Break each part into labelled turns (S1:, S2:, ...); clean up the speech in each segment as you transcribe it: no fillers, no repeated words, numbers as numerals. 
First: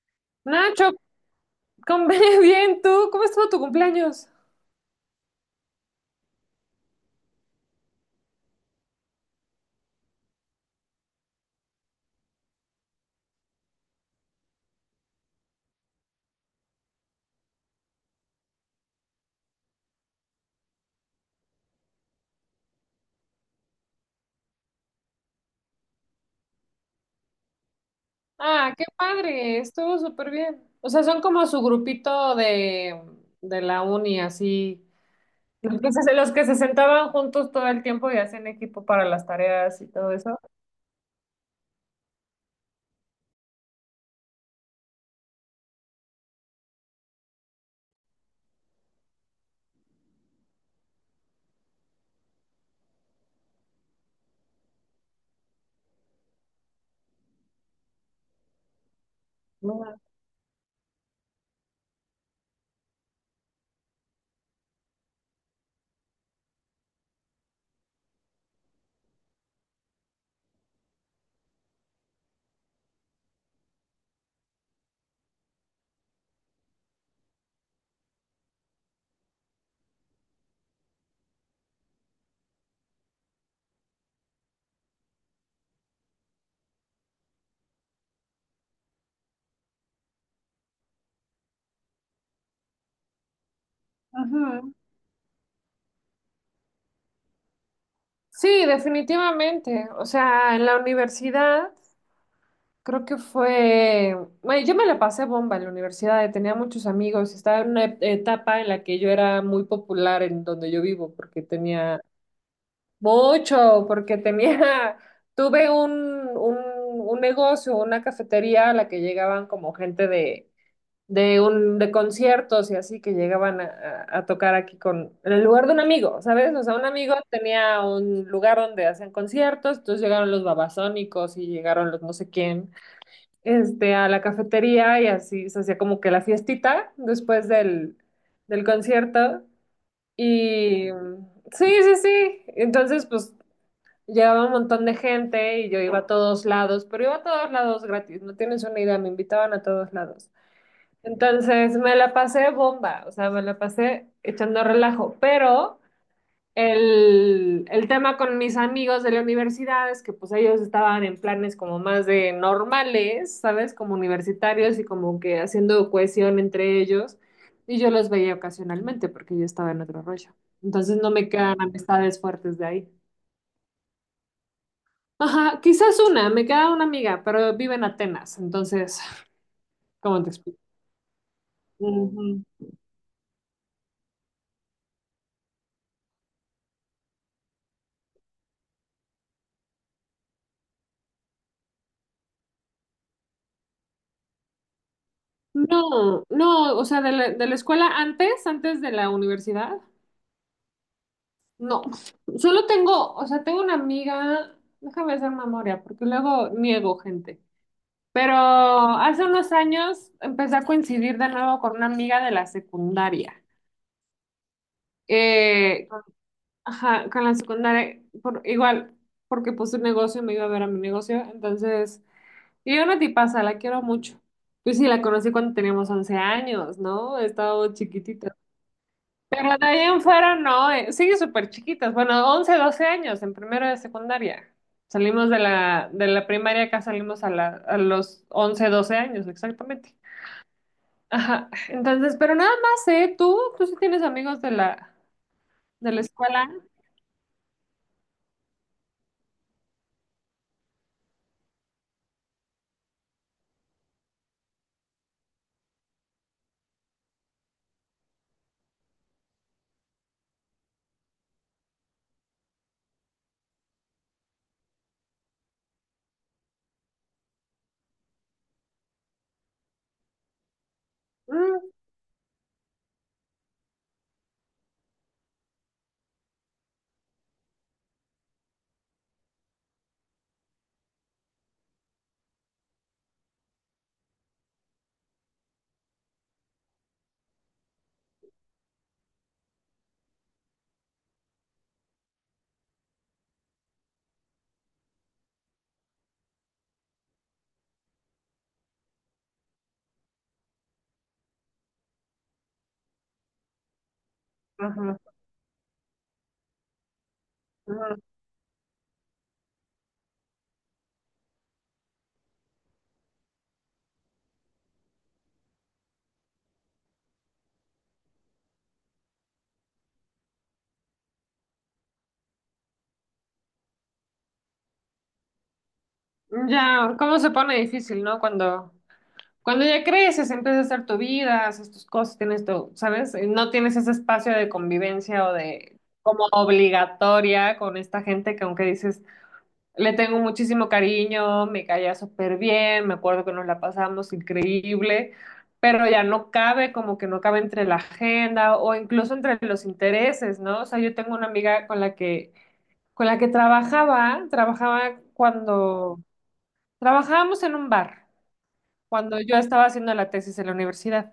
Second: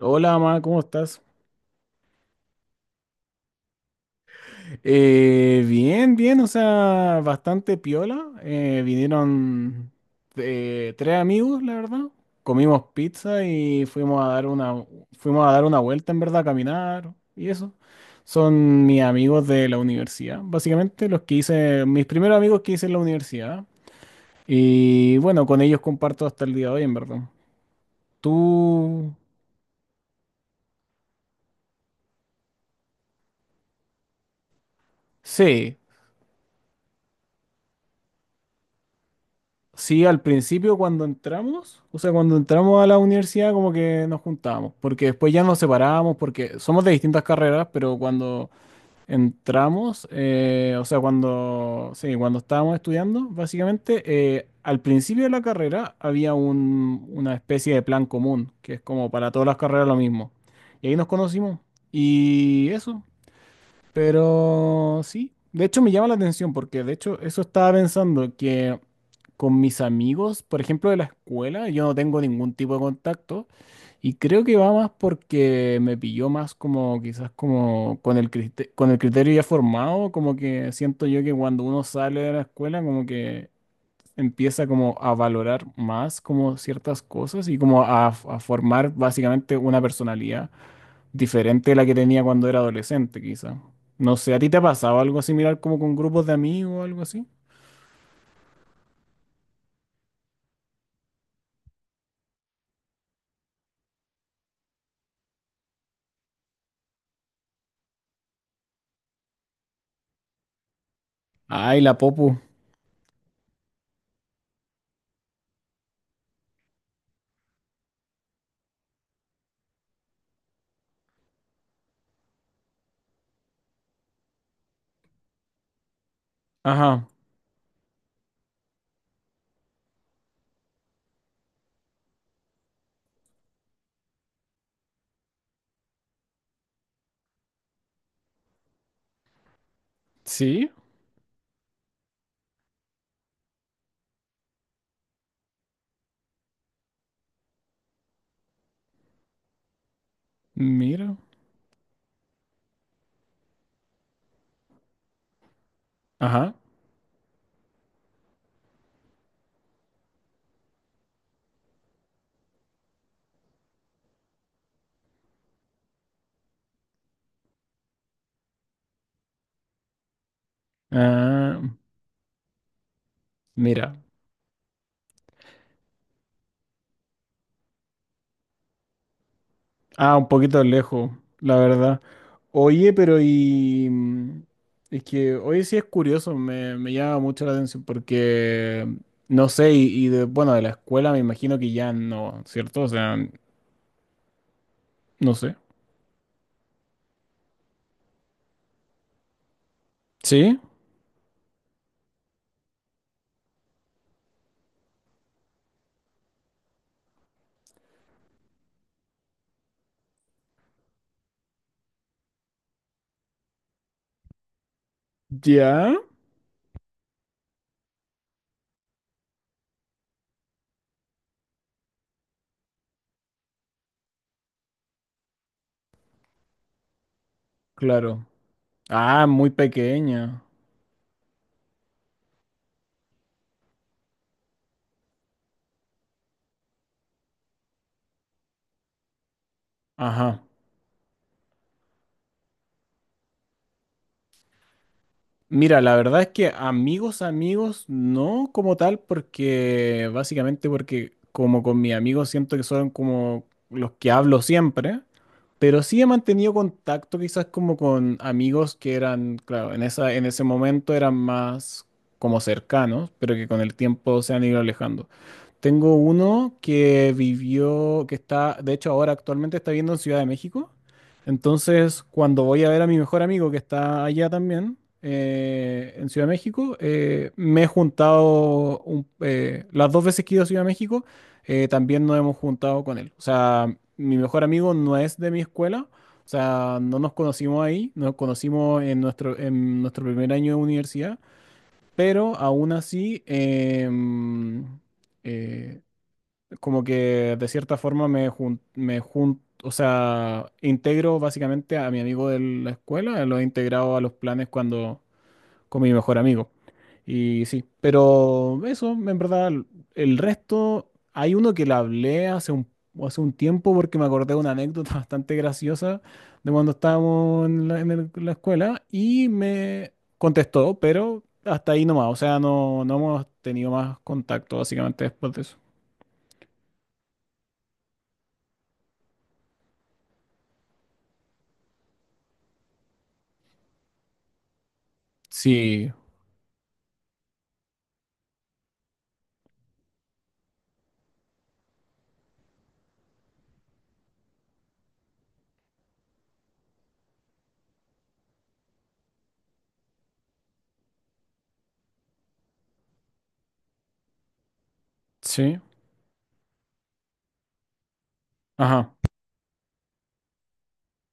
S1: Hola, ma, ¿cómo
S2: Nacho,
S1: estás?
S2: con- bien, ¿tú? ¿Cómo estuvo tu cumpleaños?
S1: Bien, bien, o sea, bastante piola. Vinieron tres amigos, la verdad. Comimos pizza y fuimos a dar fuimos a dar una vuelta, en verdad, a caminar y eso. Son mis amigos de la universidad, básicamente los que hice, mis primeros amigos que hice en la universidad. Y bueno, con ellos comparto hasta el día de hoy, en verdad.
S2: Ah, qué
S1: Tú,
S2: padre, estuvo súper bien. O sea, son como su grupito de la uni, así.
S1: sí.
S2: Los que se sentaban juntos todo el tiempo y hacían equipo para las tareas y
S1: Sí,
S2: todo
S1: al
S2: eso.
S1: principio cuando entramos, o sea, cuando entramos a la universidad como que nos juntábamos, porque después ya nos separábamos, porque somos de distintas carreras, pero cuando entramos, o sea, cuando, sí, cuando estábamos estudiando, básicamente, al principio de la carrera había una especie de plan común, que es como para todas las carreras lo
S2: Ajá.
S1: mismo. Y ahí nos conocimos. Y eso, pero sí, de hecho me llama la atención porque de hecho eso estaba pensando que con mis amigos, por ejemplo, de la escuela, yo no tengo ningún tipo de contacto y creo que va más porque me pilló más como quizás como con el con el criterio ya formado, como que siento yo que cuando uno sale de la escuela como que empieza como a valorar más como ciertas cosas y como a formar básicamente una personalidad diferente de la que tenía cuando era adolescente, quizá. No sé, ¿a ti te ha
S2: Ajá.
S1: pasado algo similar como con grupos de amigos o algo así?
S2: Sí, definitivamente. O sea, en la universidad creo que fue. Bueno, yo me la pasé bomba en la universidad, tenía muchos amigos, estaba en una etapa en la que yo era muy popular en donde yo vivo, porque
S1: Ay, la
S2: tenía
S1: Popu.
S2: mucho, porque tenía, tuve un, un negocio, una cafetería a la que llegaban como gente de conciertos y así que llegaban a tocar aquí en el lugar de un amigo, ¿sabes? O sea, un
S1: Ajá.
S2: amigo tenía un lugar donde hacían conciertos, entonces llegaron los babasónicos y llegaron los no sé quién, este, a la cafetería y así se hacía como que la fiestita después del concierto.
S1: Sí,
S2: Y sí, sí, sí. Entonces, pues llegaba un montón de gente y yo iba a todos lados, pero iba a todos lados gratis, no tienes una idea, me invitaban a todos lados.
S1: mira.
S2: Entonces me la pasé bomba, o sea, me la pasé echando relajo, pero
S1: Ajá.
S2: el tema con mis amigos de la universidad es que pues ellos estaban en planes como más de normales, ¿sabes? Como universitarios y como que haciendo cohesión entre ellos, y yo los veía ocasionalmente porque yo estaba en otro rollo. Entonces no me quedan
S1: Ah,
S2: amistades fuertes de ahí.
S1: mira.
S2: Ajá, quizás una, me queda una amiga, pero vive en Atenas, entonces,
S1: Ah,
S2: ¿cómo
S1: un
S2: te explico?
S1: poquito lejos, la verdad.
S2: Ujú.
S1: Oye, pero y... mm, es que hoy sí es curioso, me llama mucho la atención porque, no sé, y de, bueno, de la escuela me imagino que ya no, ¿cierto? O sea, no sé.
S2: No, no, o sea, de la escuela antes, antes de la universidad,
S1: ¿Sí?
S2: no. Solo tengo, o sea, tengo una amiga, déjame hacer memoria, porque luego niego gente. Pero hace unos años empecé a coincidir de nuevo con una amiga de la secundaria. Eh,
S1: ¿Ya?
S2: ajá, con la secundaria, por, igual, porque puse un negocio, me iba a ver a mi negocio, entonces. Y yo una tipaza, la quiero mucho. Yo sí la conocí cuando teníamos 11 años, ¿no? Estaba
S1: Claro.
S2: chiquitita.
S1: Ah, muy
S2: Pero de ahí en fuera
S1: pequeña.
S2: no, sigue súper chiquitas. Bueno, 11, 12 años en primero de secundaria. Salimos de la primaria, acá salimos a los 11, 12 años, exactamente.
S1: Ajá.
S2: Ajá, entonces, pero nada más, ¿eh? ¿Tú? ¿Tú sí tienes amigos
S1: Mira,
S2: de
S1: la
S2: la
S1: verdad es
S2: escuela?
S1: que amigos, amigos, no como tal, porque básicamente porque como con mis amigos siento que son como los que hablo siempre, pero sí he mantenido contacto quizás como con amigos que eran, claro, en esa, en ese momento eran más como cercanos, pero que con el tiempo se han ido alejando. Tengo uno que vivió, que está, de hecho ahora actualmente está viviendo en Ciudad de México.
S2: Mm,
S1: Entonces, cuando voy a ver a mi mejor amigo que está allá también, en Ciudad de México, me he juntado las dos veces que he ido a Ciudad de México, también nos hemos juntado con él. O sea, mi mejor amigo no es de mi escuela, o sea, no nos conocimos ahí, nos conocimos en en nuestro primer año de universidad, pero aún así... eh, como que de cierta forma o sea, integro básicamente a mi amigo de la escuela, lo he integrado a los planes cuando
S2: ajá,
S1: con mi mejor amigo. Y sí,
S2: ajá.
S1: pero eso, en verdad, el resto, hay uno que le hablé hace un tiempo porque me acordé de una anécdota bastante graciosa de cuando estábamos en la escuela y me contestó, pero hasta ahí nomás, o sea, no, no hemos tenido más contacto básicamente después de eso.
S2: Ya, ¿cómo se pone difícil, ¿no? Cuando, ya creces, empiezas a hacer tu vida, haces tus cosas, tienes tu, ¿sabes? No tienes ese espacio de convivencia o de
S1: Sí,
S2: como obligatoria con esta gente que aunque dices, le tengo muchísimo cariño, me caía súper bien, me acuerdo que nos la pasamos increíble, pero ya no cabe, como que no cabe entre la agenda o incluso entre los intereses, ¿no? O sea, yo tengo una amiga con la que trabajaba
S1: sí,
S2: cuando trabajábamos en un bar
S1: ajá,
S2: cuando yo estaba haciendo la tesis en la universidad.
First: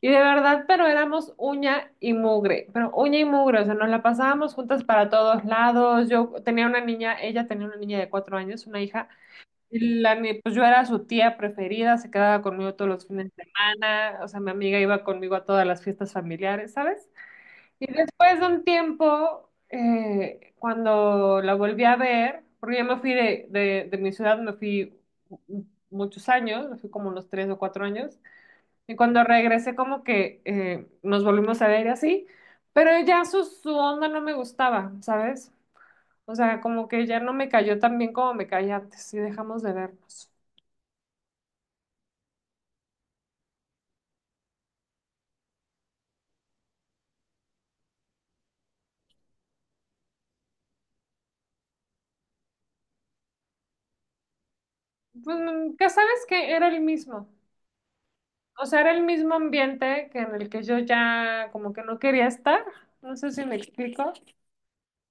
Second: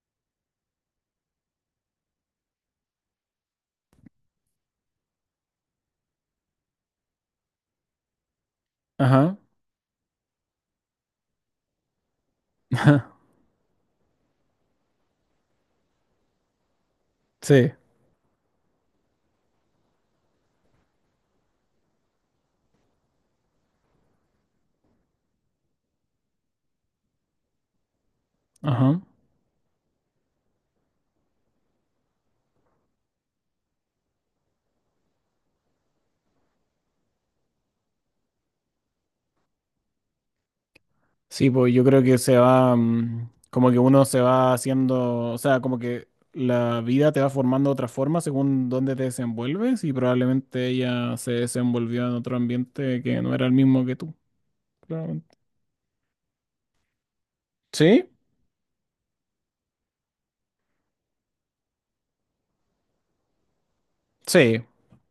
S2: Y de verdad, pero éramos uña y mugre, pero uña y mugre, o sea, nos la pasábamos juntas para todos lados. Yo tenía una niña, ella tenía una niña de 4 años, una hija,
S1: ajá,
S2: y la, pues yo era su tía preferida, se quedaba conmigo todos los fines de semana, o sea, mi amiga iba conmigo a todas las fiestas familiares, ¿sabes?
S1: sí,
S2: Y después de un tiempo, cuando la volví a ver, porque yo me fui de mi ciudad, me fui mu- muchos años, me fui como unos 3 o 4 años, y
S1: ajá.
S2: cuando regresé como que nos volvimos a ver y así, pero ya su onda no me gustaba, ¿sabes? O sea, como que ya no me cayó tan bien como me caía antes y dejamos de vernos.
S1: Sí, pues yo creo que se va, mm, como que uno se va haciendo, o sea, como que la vida te va formando de otra forma según dónde te desenvuelves y probablemente ella se desenvolvió en otro ambiente que no era el mismo que tú, claramente.
S2: Pues, ya sabes que era el mismo.
S1: Sí,
S2: O sea, era el mismo ambiente que en el que yo ya como que no quería estar. No sé si me explico.
S1: sí,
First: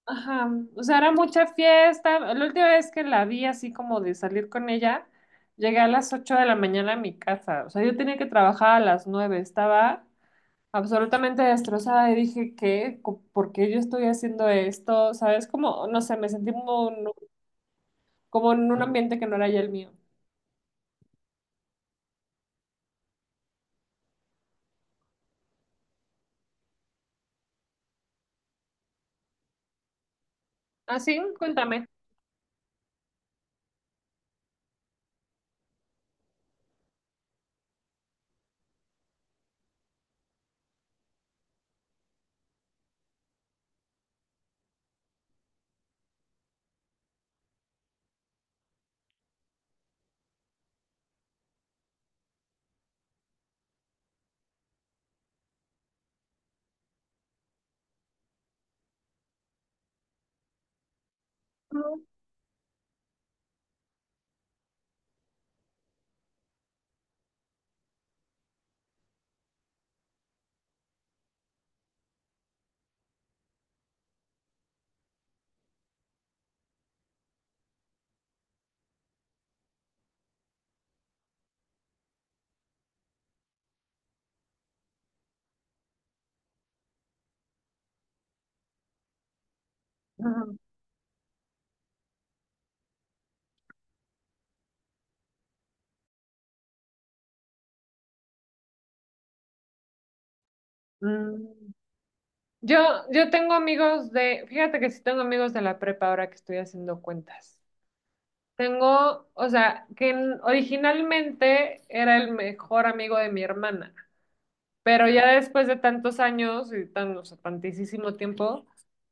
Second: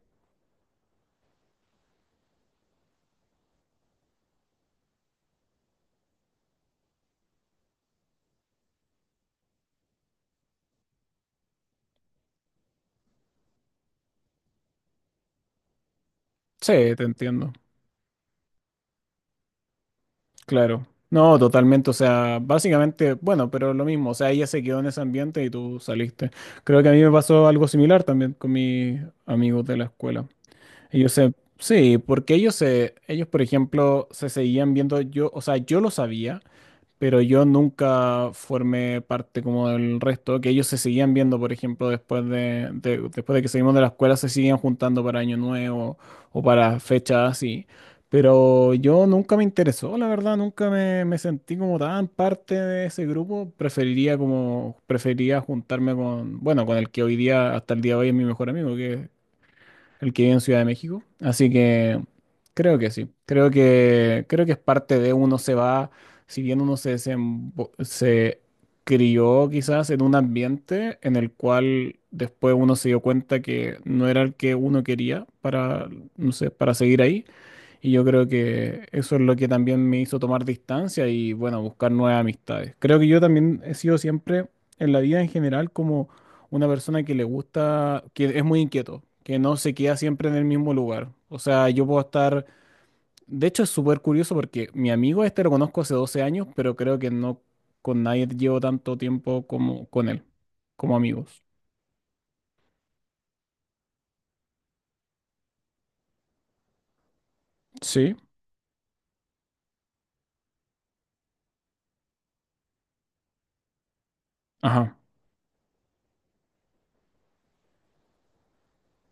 S2: Ajá. O sea, era mucha fiesta. La última vez que la vi así como de salir con ella, llegué a las 8 de la mañana a mi casa. O sea, yo tenía que trabajar a las 9. Estaba absolutamente destrozada y dije, ¿qué? ¿Por qué yo estoy haciendo esto? ¿Sabes? Como, no sé, me sentí como,
S1: sí, te entiendo.
S2: como en un ambiente que no era ya el mío.
S1: Claro. No, totalmente. O sea, básicamente, bueno, pero lo mismo. O sea, ella se quedó en ese ambiente y tú saliste. Creo que a mí me pasó algo similar también con mis amigos de la escuela.
S2: ¿Ah,
S1: Ellos
S2: sí?
S1: se,
S2: Cuéntame.
S1: sí, porque ellos, por ejemplo, se seguían viendo yo, o sea, yo lo sabía, pero yo nunca formé parte como del resto, que ellos se seguían viendo, por ejemplo, después de que salimos de la escuela, se seguían juntando para Año Nuevo o para fechas así. Pero yo nunca me interesó, la verdad, nunca me, me sentí como tan parte de ese grupo. Preferiría como, preferiría juntarme con, bueno, con el que hoy día, hasta el día de hoy es mi mejor amigo, que el que vive en Ciudad de México. Así que
S2: Ujú.
S1: creo que sí. Creo que es parte de uno se va, si bien se crió quizás en un ambiente en el cual después uno se dio cuenta que no era el que uno quería para, no sé, para seguir ahí. Y yo creo que eso es lo que también me hizo tomar distancia y, bueno, buscar nuevas amistades. Creo que yo también he sido siempre, en la vida en general, como una persona que le gusta, que es muy inquieto, que no se queda siempre en el
S2: Ujú.
S1: mismo lugar. O sea, yo puedo estar... De hecho, es súper curioso porque mi amigo este lo conozco hace 12 años, pero creo que no con nadie llevo tanto tiempo como con él, como amigos.
S2: Mm. Yo, yo tengo amigos de, fíjate que sí tengo amigos de la prepa ahora que estoy haciendo cuentas.
S1: Sí,
S2: Tengo, o sea, que originalmente era el mejor amigo de mi hermana,
S1: ajá.
S2: pero ya después de tantos años y tan, o sea, tantísimo tiempo,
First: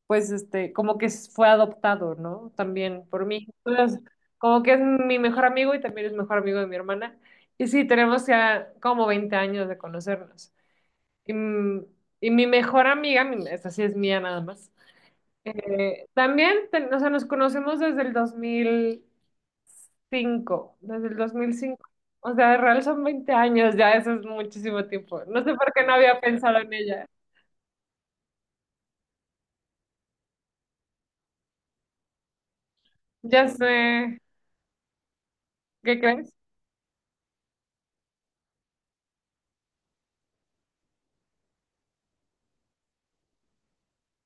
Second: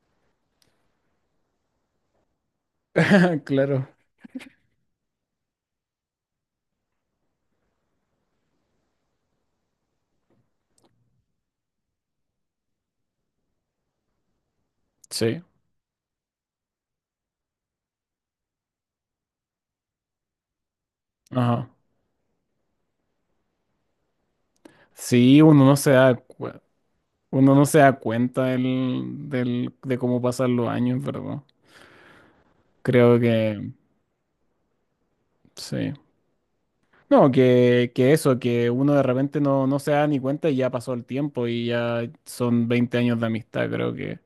S2: pues este, como que fue adoptado, ¿no? También por mí.
S1: Claro.
S2: Entonces, como que es mi mejor amigo y también es mejor amigo de mi hermana. Y sí, tenemos ya como 20 años de conocernos. Y, mm, y mi mejor amiga, esta sí es mía nada más.
S1: Sí,
S2: También, o sea, nos conocemos desde el 2005, desde el dos mil
S1: ajá.
S2: cinco, O sea, de real son 20 años, ya eso es muchísimo tiempo.
S1: Sí,
S2: No sé
S1: uno
S2: por
S1: no
S2: qué
S1: se
S2: no
S1: da
S2: había pensado
S1: cuenta.
S2: en ella.
S1: Uno no se da cuenta de cómo pasan los años, ¿verdad? Creo
S2: Ya
S1: que
S2: sé,
S1: sí.
S2: ¿qué crees?
S1: No, que eso, que uno de repente no se da ni cuenta y ya pasó el tiempo y ya son 20 años de amistad, creo que.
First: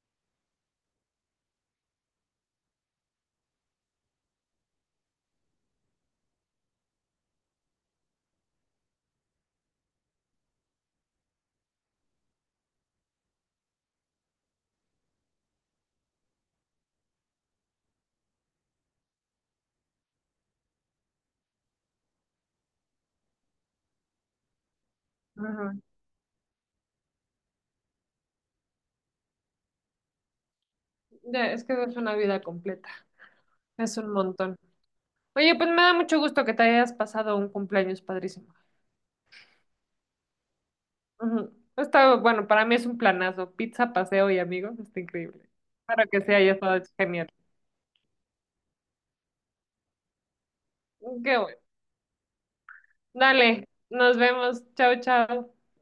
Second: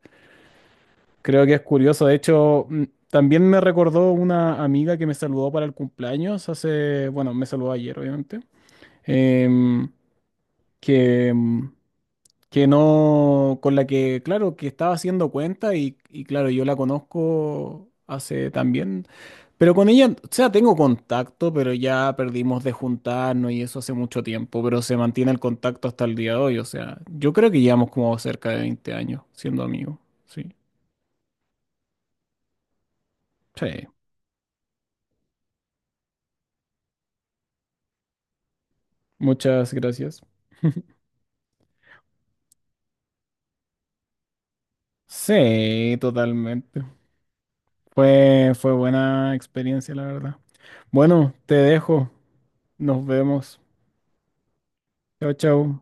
S1: Creo que es curioso. De hecho, mm, también me recordó una amiga que me saludó para el cumpleaños hace, bueno, me saludó ayer, obviamente, em, que, mm, que no, con la que, claro, que estaba haciendo cuenta y claro, yo la conozco hace también, pero con ella, o sea, tengo contacto, pero ya perdimos de juntarnos y eso hace mucho tiempo, pero se mantiene el
S2: Ajá.
S1: contacto hasta el día de hoy, o sea, yo creo que llevamos como cerca de 20 años siendo amigos, sí.
S2: Ya, es que es una vida completa,
S1: Sí,
S2: es un montón. Oye, pues me da mucho gusto que te hayas pasado un cumpleaños padrísimo.
S1: muchas gracias.
S2: Ujú. Está, bueno, para mí es un planazo. Pizza, paseo y amigos, está increíble.
S1: Sí,
S2: Para que sea, haya estado
S1: totalmente.
S2: genial.
S1: Fue, fue buena experiencia, la verdad. Bueno,
S2: Qué
S1: te
S2: bueno.
S1: dejo. Nos vemos.
S2: Dale, nos vemos. Chao,
S1: Chao,
S2: chao.
S1: chao.